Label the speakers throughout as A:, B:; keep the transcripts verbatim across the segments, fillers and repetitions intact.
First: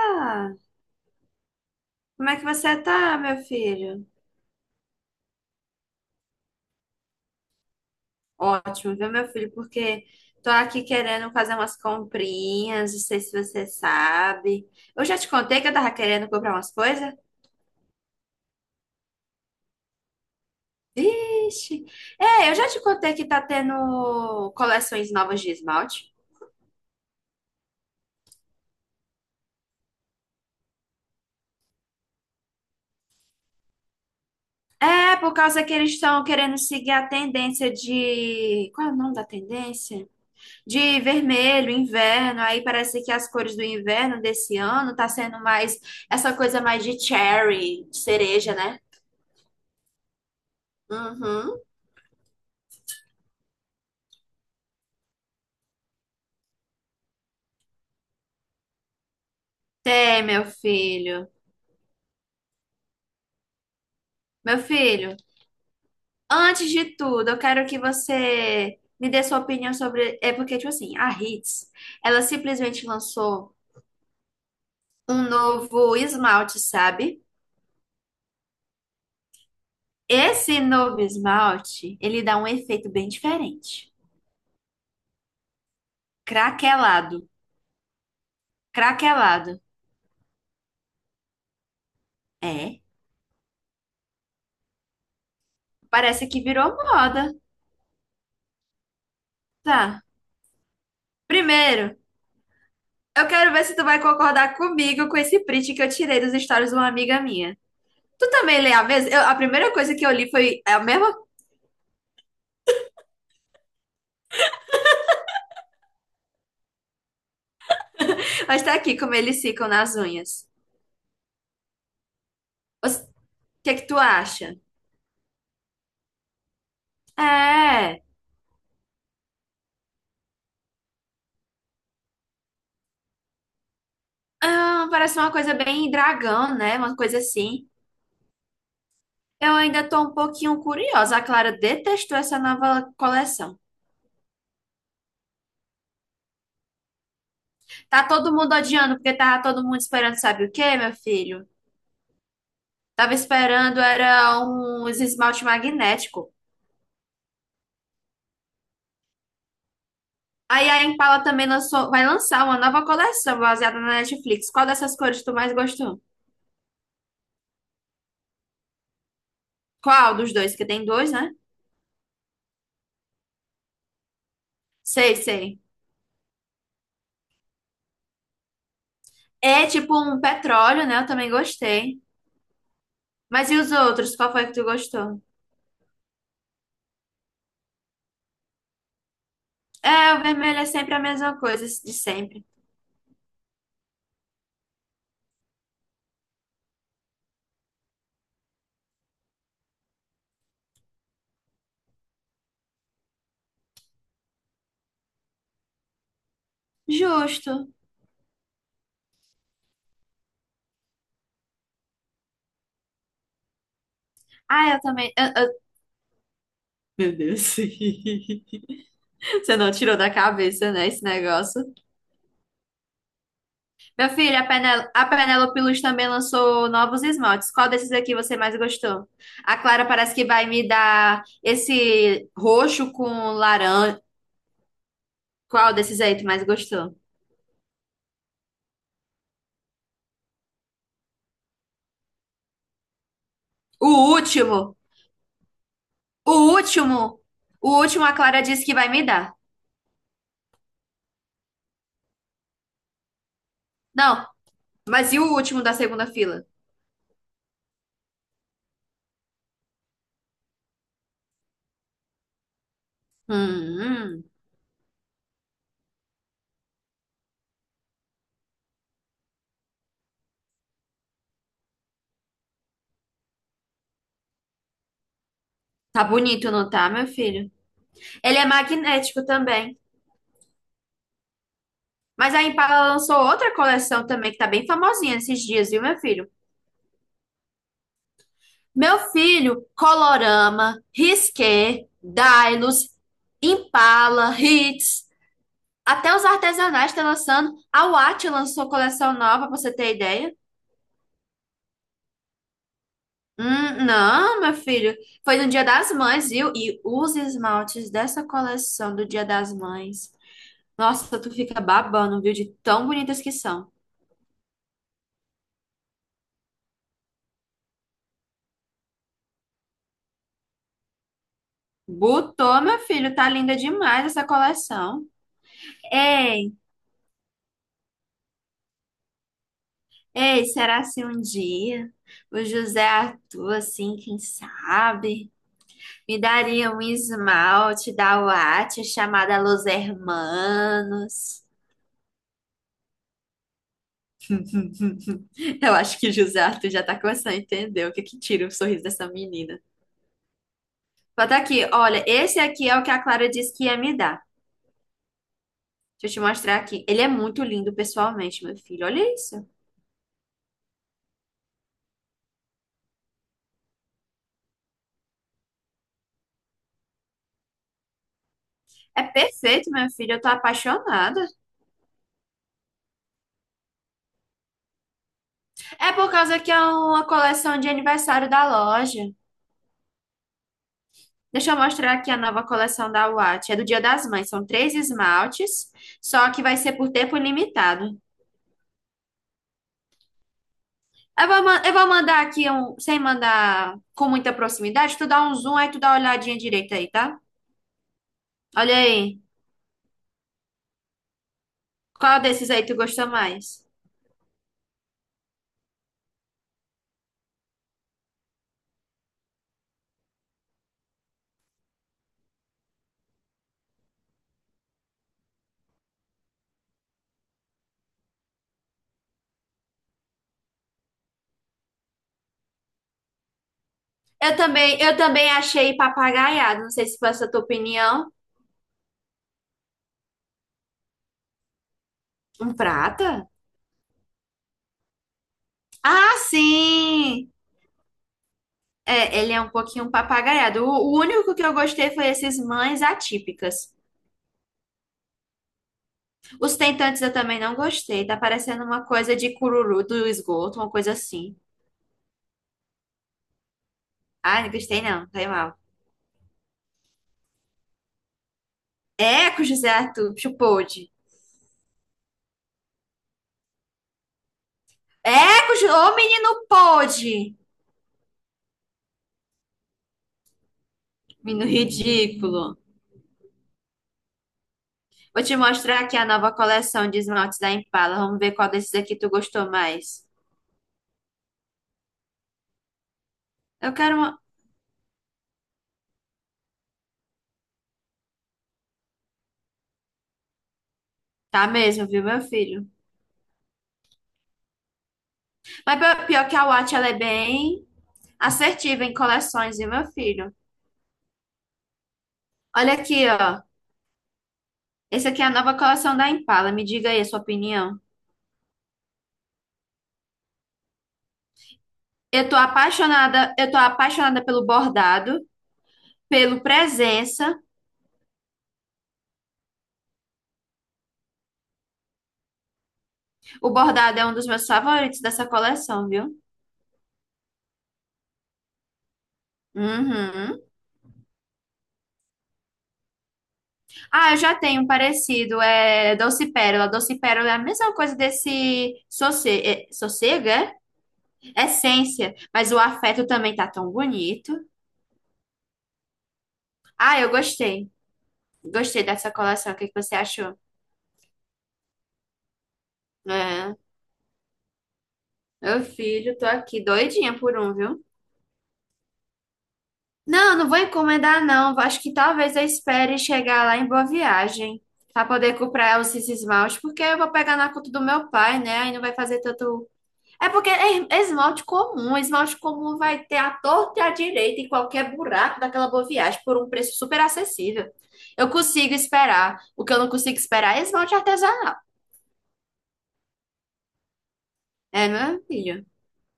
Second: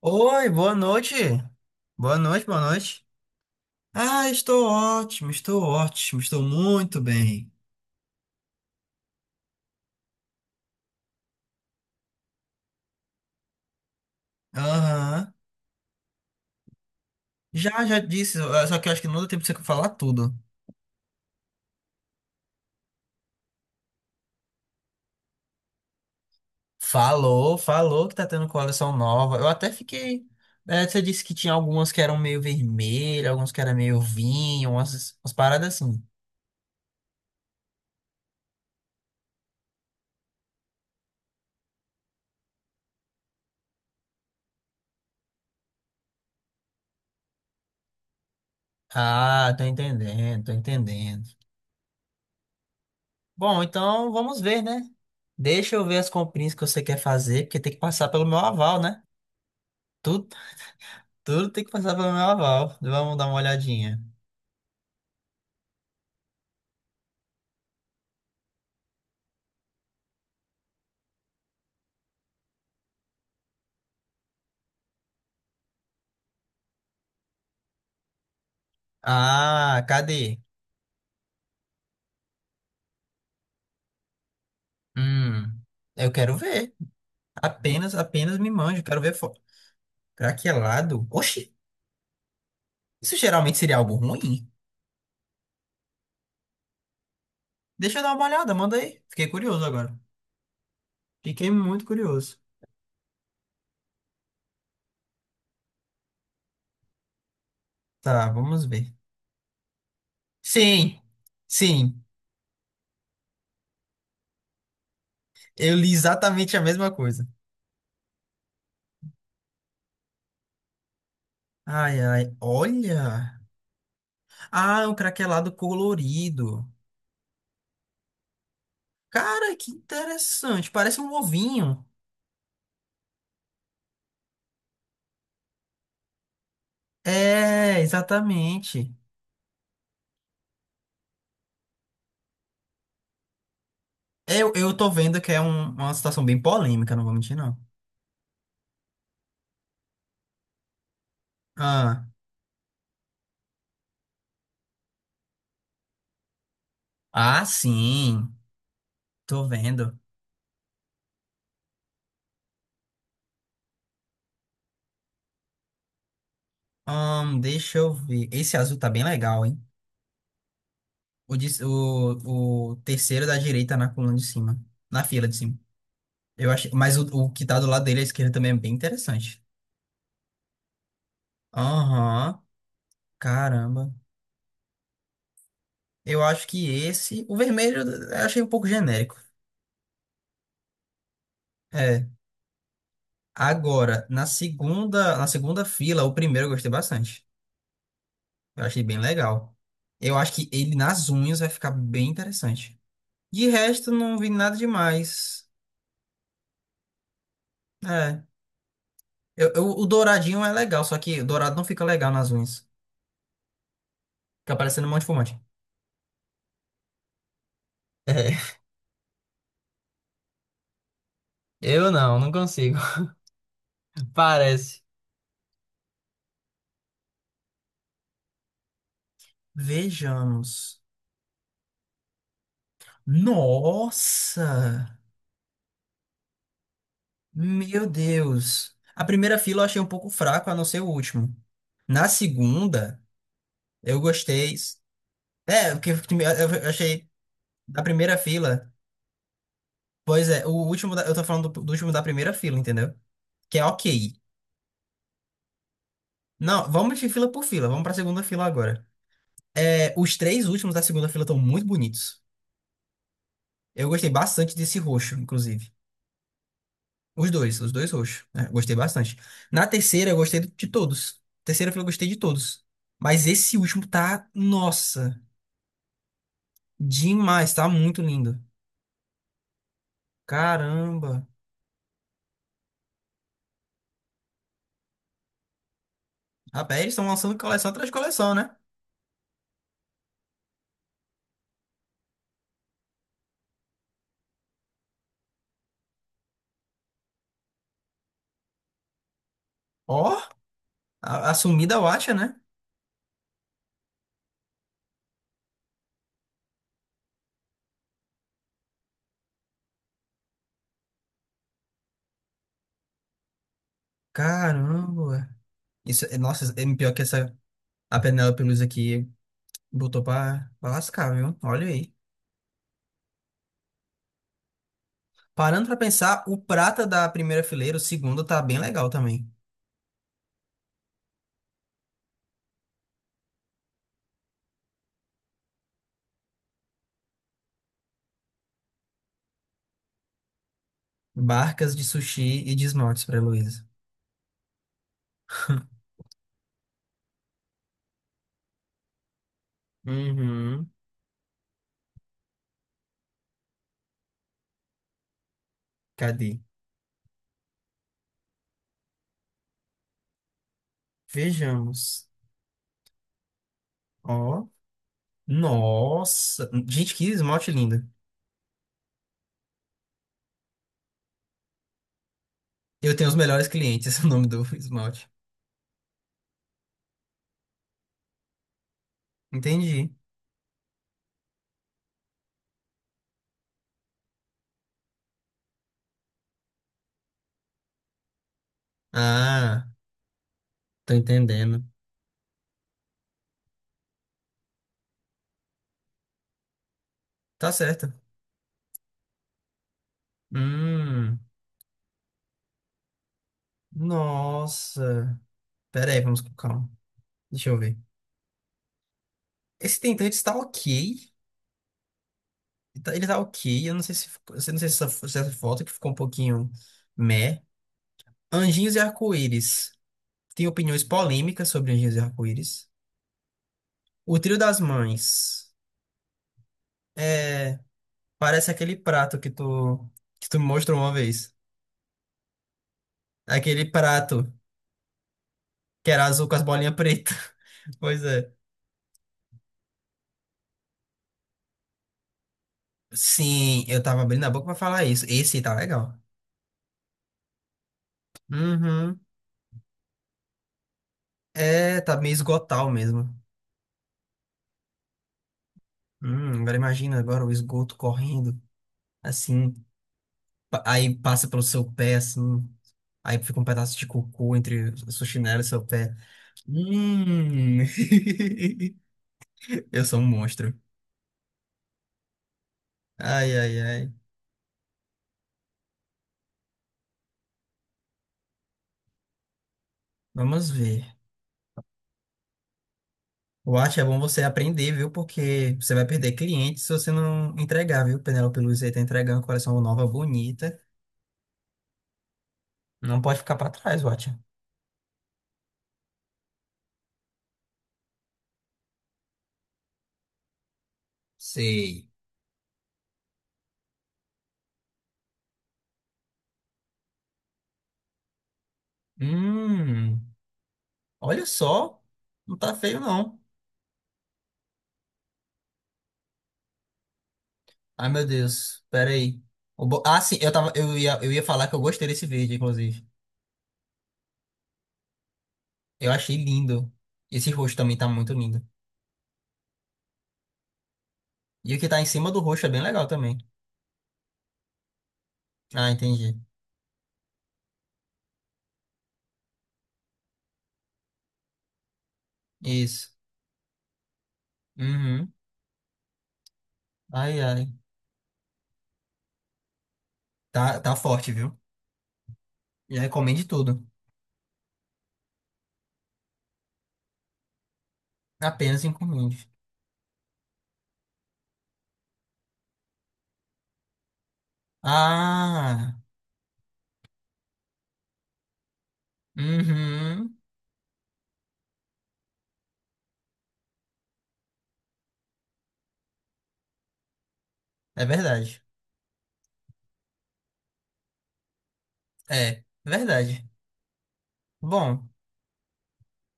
A: Oi, boa noite. Boa
B: Como é que
A: noite, boa
B: você
A: noite.
B: tá, meu filho?
A: Ah, estou ótimo, estou ótimo, estou muito bem.
B: Ótimo, viu, meu filho? Porque tô aqui querendo fazer umas comprinhas, não sei se você sabe. Eu já te
A: Aham.
B: contei que eu tava querendo comprar umas coisas?
A: Já, já disse, eh, só que eu acho que não deu tempo de você falar tudo.
B: Vixe! É, eu já te contei que tá tendo coleções novas de esmalte.
A: Falou, falou que tá tendo coleção nova. Eu até fiquei. Eh, você disse que tinha algumas que eram meio vermelhas, algumas que eram meio vinho,
B: É,
A: umas, umas
B: por causa
A: paradas
B: que eles
A: assim.
B: estão querendo seguir a tendência de... Qual é o nome da tendência? De vermelho, inverno, aí parece que as cores do inverno desse ano tá sendo mais essa coisa mais de cherry, de cereja, né?
A: Ah, tô entendendo, tô entendendo.
B: Uhum.
A: Bom, então vamos ver, né? Deixa eu ver as comprinhas que você quer fazer, porque tem que passar pelo meu aval, né? Tu
B: Tem, meu filho.
A: Tudo tem que passar pelo meu aval. Vamos dar uma olhadinha.
B: Meu filho, antes de tudo, eu quero que você me dê sua opinião sobre. É porque, tipo assim, a Hits, ela simplesmente lançou um novo esmalte, sabe?
A: Ah, cadê?
B: Esse novo esmalte, ele dá um efeito bem diferente.
A: Hum, eu quero ver.
B: Craquelado.
A: Apenas, apenas me manjo. Quero ver foto.
B: Craquelado.
A: Craquelado? Oxi,
B: É.
A: isso geralmente seria algo ruim?
B: Parece que virou moda.
A: Deixa eu dar uma olhada, manda aí. Fiquei curioso agora.
B: Tá.
A: Fiquei muito
B: Primeiro,
A: curioso.
B: eu quero ver se tu vai concordar comigo com esse print que eu tirei dos stories de uma amiga minha.
A: Tá,
B: Tu também
A: vamos
B: lê a
A: ver.
B: mesma? Eu- a primeira coisa que eu li foi é a
A: Sim,
B: mesma.
A: sim. Eu li exatamente a mesma coisa.
B: Mas tá aqui como eles ficam nas unhas.
A: Ai, ai,
B: Os-
A: olha.
B: O que é que tu acha?
A: Ah, é um craquelado colorido.
B: É.
A: Cara, que interessante. Parece um ovinho.
B: Ah, parece uma coisa bem dragão, né? Uma coisa assim.
A: É, exatamente.
B: Eu ainda tô um pouquinho curiosa. A Clara detestou essa nova coleção.
A: Eu, eu tô vendo que é um- uma situação bem polêmica, não vou mentir, não.
B: Tá todo mundo odiando porque tava todo mundo esperando, sabe o quê, meu filho?
A: Ah,
B: Tava esperando era uns esmalte magnético.
A: ah, sim. Tô vendo.
B: Aí a Impala também lançou, vai lançar uma nova coleção baseada na Netflix. Qual dessas cores tu mais gostou?
A: Ahn, deixa eu ver. Esse azul tá bem legal, hein?
B: Qual dos dois? Que tem dois, né?
A: O, de- o, o terceiro é da direita na coluna de cima. Na
B: Sei,
A: fila de cima.
B: sei.
A: Eu achei, mas o, o que tá do lado dele à esquerda também é bem interessante.
B: É tipo um petróleo, né? Eu também gostei.
A: Aham,
B: Mas e os
A: caramba.
B: outros? Qual foi que tu gostou?
A: Eu acho que esse. O vermelho eu achei um pouco genérico.
B: É, o vermelho é sempre a mesma coisa, de
A: É.
B: sempre.
A: Agora, na segunda, na segunda fila, o primeiro eu gostei bastante. Eu achei bem legal. Eu acho que ele nas unhas vai ficar bem interessante. De resto, não vi nada demais.
B: Justo.
A: É. Eu, eu- o douradinho é legal, só que o dourado não fica legal nas unhas. Fica
B: Ah, eu
A: parecendo um monte de
B: também. eu-
A: fumante.
B: eu- Meu Deus.
A: É,
B: Você não tirou da cabeça, né, esse negócio?
A: eu não, não consigo.
B: Meu filho, a
A: Parece.
B: Penel- a Penélope Luz também lançou novos esmaltes. Qual desses aqui você mais gostou? A Clara parece que vai me
A: Vejamos.
B: dar esse roxo com laranja.
A: Nossa!
B: Qual desses aí tu mais gostou?
A: Meu Deus! A primeira fila eu achei um pouco fraco, a não ser o último. Na segunda,
B: O
A: eu gostei.
B: último!
A: É, porque
B: O
A: eu achei.
B: último! O
A: Da
B: último a
A: primeira
B: Clara disse
A: fila.
B: que vai me dar.
A: Pois é, o último da- eu tô falando do, do último da primeira fila, entendeu? Que é ok.
B: Não, mas e o último da segunda fila?
A: Não, vamos de fila por fila, vamos pra segunda fila agora. É, os três últimos da segunda fila estão muito bonitos. Eu gostei
B: Hum,
A: bastante desse roxo, inclusive. Os dois, os dois roxos, né? Gostei bastante. Na terceira, eu gostei de todos. Terceira fila, eu gostei de todos. Mas esse último tá, nossa,
B: tá bonito, não tá, meu filho?
A: demais, tá muito lindo.
B: Ele é magnético também.
A: Caramba.
B: Mas a Impala lançou outra coleção também que tá bem famosinha esses dias, viu, meu filho?
A: Rapaz, eles estão lançando coleção atrás de coleção, né?
B: Meu filho, Colorama, Risqué, Dailos, Impala, Hits, até os artesanais estão lançando. A Watch lançou coleção nova, pra você ter
A: Ó,
B: ideia.
A: a, a sumida Watcha, né?
B: Hum, não, meu filho, foi no Dia das Mães, viu? E os esmaltes dessa coleção do Dia das Mães. Nossa, tu fica babando, viu? De tão bonitas que são.
A: Caramba, isso, é, nossa, é pior que essa a Penélope Luz aqui botou pra, pra lascar, viu? Olha aí.
B: Botou, meu filho, tá linda demais essa coleção.
A: Parando pra pensar,
B: É.
A: o prata da primeira fileira, o segundo, tá bem legal também.
B: Ei, será se um dia o José Arthur, assim, quem sabe, me daria um esmalte da Watch chamada Los Hermanos?
A: Barcas de sushi e de esmaltes pra Heloísa.
B: Eu acho que o José Arthur já tá começando a entender o que que tira o sorriso dessa menina.
A: Uhum.
B: Bota aqui, olha, esse aqui é o que a Clara disse que ia me dar. Deixa eu te
A: Cadê?
B: mostrar aqui. Ele é muito lindo pessoalmente, meu filho. Olha isso.
A: Vejamos. Ó. Nossa! Gente, que esmalte lindo.
B: É perfeito, meu filho. Eu tô apaixonada.
A: Eu tenho os melhores clientes, o nome do esmalte.
B: É por causa que é uma coleção de aniversário da loja.
A: Entendi.
B: Deixa eu mostrar aqui a nova coleção da Watch. É do Dia das Mães. São três esmaltes, só que vai ser por tempo ilimitado.
A: Ah, tô
B: Eu vou, ma-
A: entendendo.
B: eu vou mandar aqui, um, sem mandar com muita proximidade, tu dá um zoom aí, tu dá uma olhadinha direita aí, tá?
A: Tá certo.
B: Olha aí.
A: Hum.
B: Qual desses aí tu gostou mais?
A: Nossa. Pera aí, vamos com calma. Deixa eu ver. Esse tentante tá ok. Ele tá ele tá ok. Eu não sei se, ficou- eu não sei se essa, se essa foto que ficou um pouquinho meh. Anjinhos e Arco-Íris. Tem opiniões polêmicas sobre Anjinhos e Arco-Íris. O
B: Eu
A: Trio das
B: também, eu também
A: Mães.
B: achei papagaiado. Não sei se foi essa tua
A: É,
B: opinião.
A: parece aquele prato que tu, que tu me mostrou uma vez.
B: Um prata?
A: Aquele prato que era
B: Ah,
A: azul com as bolinhas pretas.
B: sim!
A: Pois é.
B: É, ele é um pouquinho papagaiado. O, o único que eu gostei foi esses mães
A: Sim,
B: atípicas.
A: eu tava abrindo a boca pra falar isso. Esse tá legal.
B: Os tentantes eu também não gostei. Tá parecendo uma
A: Uhum.
B: coisa de cururu do esgoto, uma coisa assim.
A: É, tá meio esgotal mesmo.
B: Ai, não gostei não, tá mal.
A: Hum, agora imagina agora o esgoto correndo,
B: Eco,
A: assim,
B: José Arthur, bicho
A: pa-
B: pôde.
A: aí passa pelo seu pé, assim, aí fica um pedaço de cocô entre o seu chinelo e
B: Eco,
A: seu
B: Ju- ô
A: pé.
B: menino pôde.
A: Hum, eu sou um monstro.
B: Menino ridículo.
A: Ai, ai, ai.
B: Vou te mostrar aqui a nova coleção de esmaltes da Impala. Vamos ver qual desses aqui tu gostou mais.
A: Vamos ver. Eu
B: Eu
A: acho que é
B: quero
A: bom você
B: uma...
A: aprender, viu? Porque você vai perder clientes se você não entregar, viu? Penélope Luiz aí tá entregando uma coleção nova, bonita.
B: Tá mesmo, viu, meu filho?
A: Não pode ficar pra trás, Watcha.
B: Mas pi- pior que a Watch, ela é bem assertiva em coleções, viu, meu filho?
A: Sei.
B: Olha aqui, ó. Esse aqui é a nova coleção da Impala. Me diga aí a sua opinião.
A: Hum, olha só.
B: Eu tô
A: Não tá feio, não.
B: apaixonada, eu tô apaixonada pelo bordado, pelo presença.
A: Ai, meu Deus. Pera aí. O bo- Ah, sim, eu tava, eu ia, eu ia falar que eu gostei desse verde, inclusive.
B: O bordado é um dos meus favoritos dessa coleção,
A: Eu achei
B: viu?
A: lindo. Esse roxo também tá muito lindo.
B: Uhum.
A: E o que tá em cima do roxo é bem legal também.
B: Ah, eu já tenho um parecido,
A: Ah,
B: é
A: entendi.
B: Doce Pérola. Doce Pérola é a mesma coisa desse sosse- é, sossego, é? É Essência, mas o
A: Isso.
B: afeto também tá tão bonito.
A: Uhum.
B: Ah, eu
A: Ai, ai.
B: gostei. Gostei dessa coleção. O que que você achou?
A: Tá, tá forte, viu? E aí, encomende
B: É,
A: tudo.
B: meu filho, tô aqui doidinha por um, viu?
A: Apenas encomende.
B: Não, não vou encomendar, não. Acho que talvez eu espere chegar lá em Boa Viagem para poder
A: Ah.
B: comprar esses esmalte, porque eu vou pegar na conta do meu pai, né? Aí não vai fazer tanto.
A: Uhum.
B: É porque é esmalte comum, esmalte comum vai ter a torta e a direita em qualquer buraco daquela Boa Viagem por um preço super acessível.
A: É
B: Eu
A: verdade.
B: consigo esperar. O que eu não consigo esperar é esmalte artesanal.
A: É, é verdade.
B: É,
A: Bom,
B: meu filho,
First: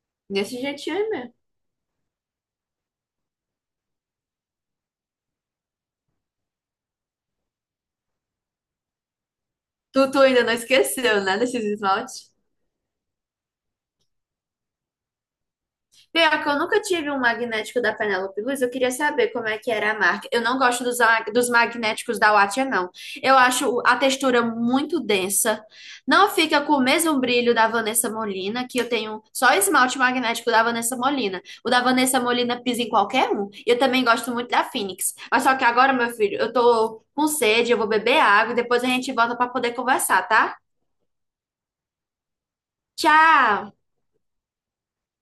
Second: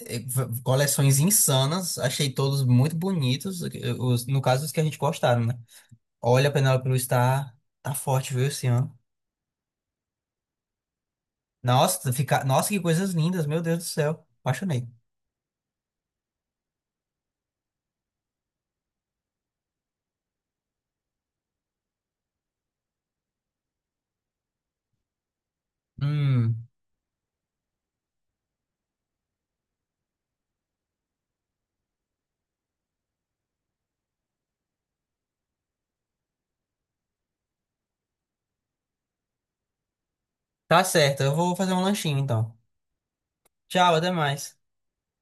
A: eh,
B: desse
A: v-
B: jeitinho aí
A: coleções
B: mesmo.
A: insanas. Achei todos muito bonitos. eh, Os, no caso, os que a gente gostaram, né? Olha, a Penélope Cruz tá, tá forte, viu, esse ano.
B: Tu, tu ainda não esqueceu, né, desses
A: Nossa,
B: esmaltes?
A: fica... Nossa, que coisas lindas, meu Deus do céu. Apaixonei.
B: Pior que eu nunca tive um magnético da Penélope Luiz, eu queria saber como é que era a marca. Eu não gosto dos, a- dos magnéticos da Wattia, não. Eu acho a textura muito densa. Não fica
A: Hum,
B: com o mesmo brilho da Vanessa Molina, que eu tenho só esmalte magnético da Vanessa Molina. O da Vanessa Molina pisa em qualquer um. E eu também gosto muito da Phoenix. Mas só que agora, meu filho, eu tô com sede, eu vou beber água e depois a gente volta pra poder conversar, tá?
A: tá certo, eu vou fazer um lanchinho então.
B: Tchau!
A: Tchau, até mais.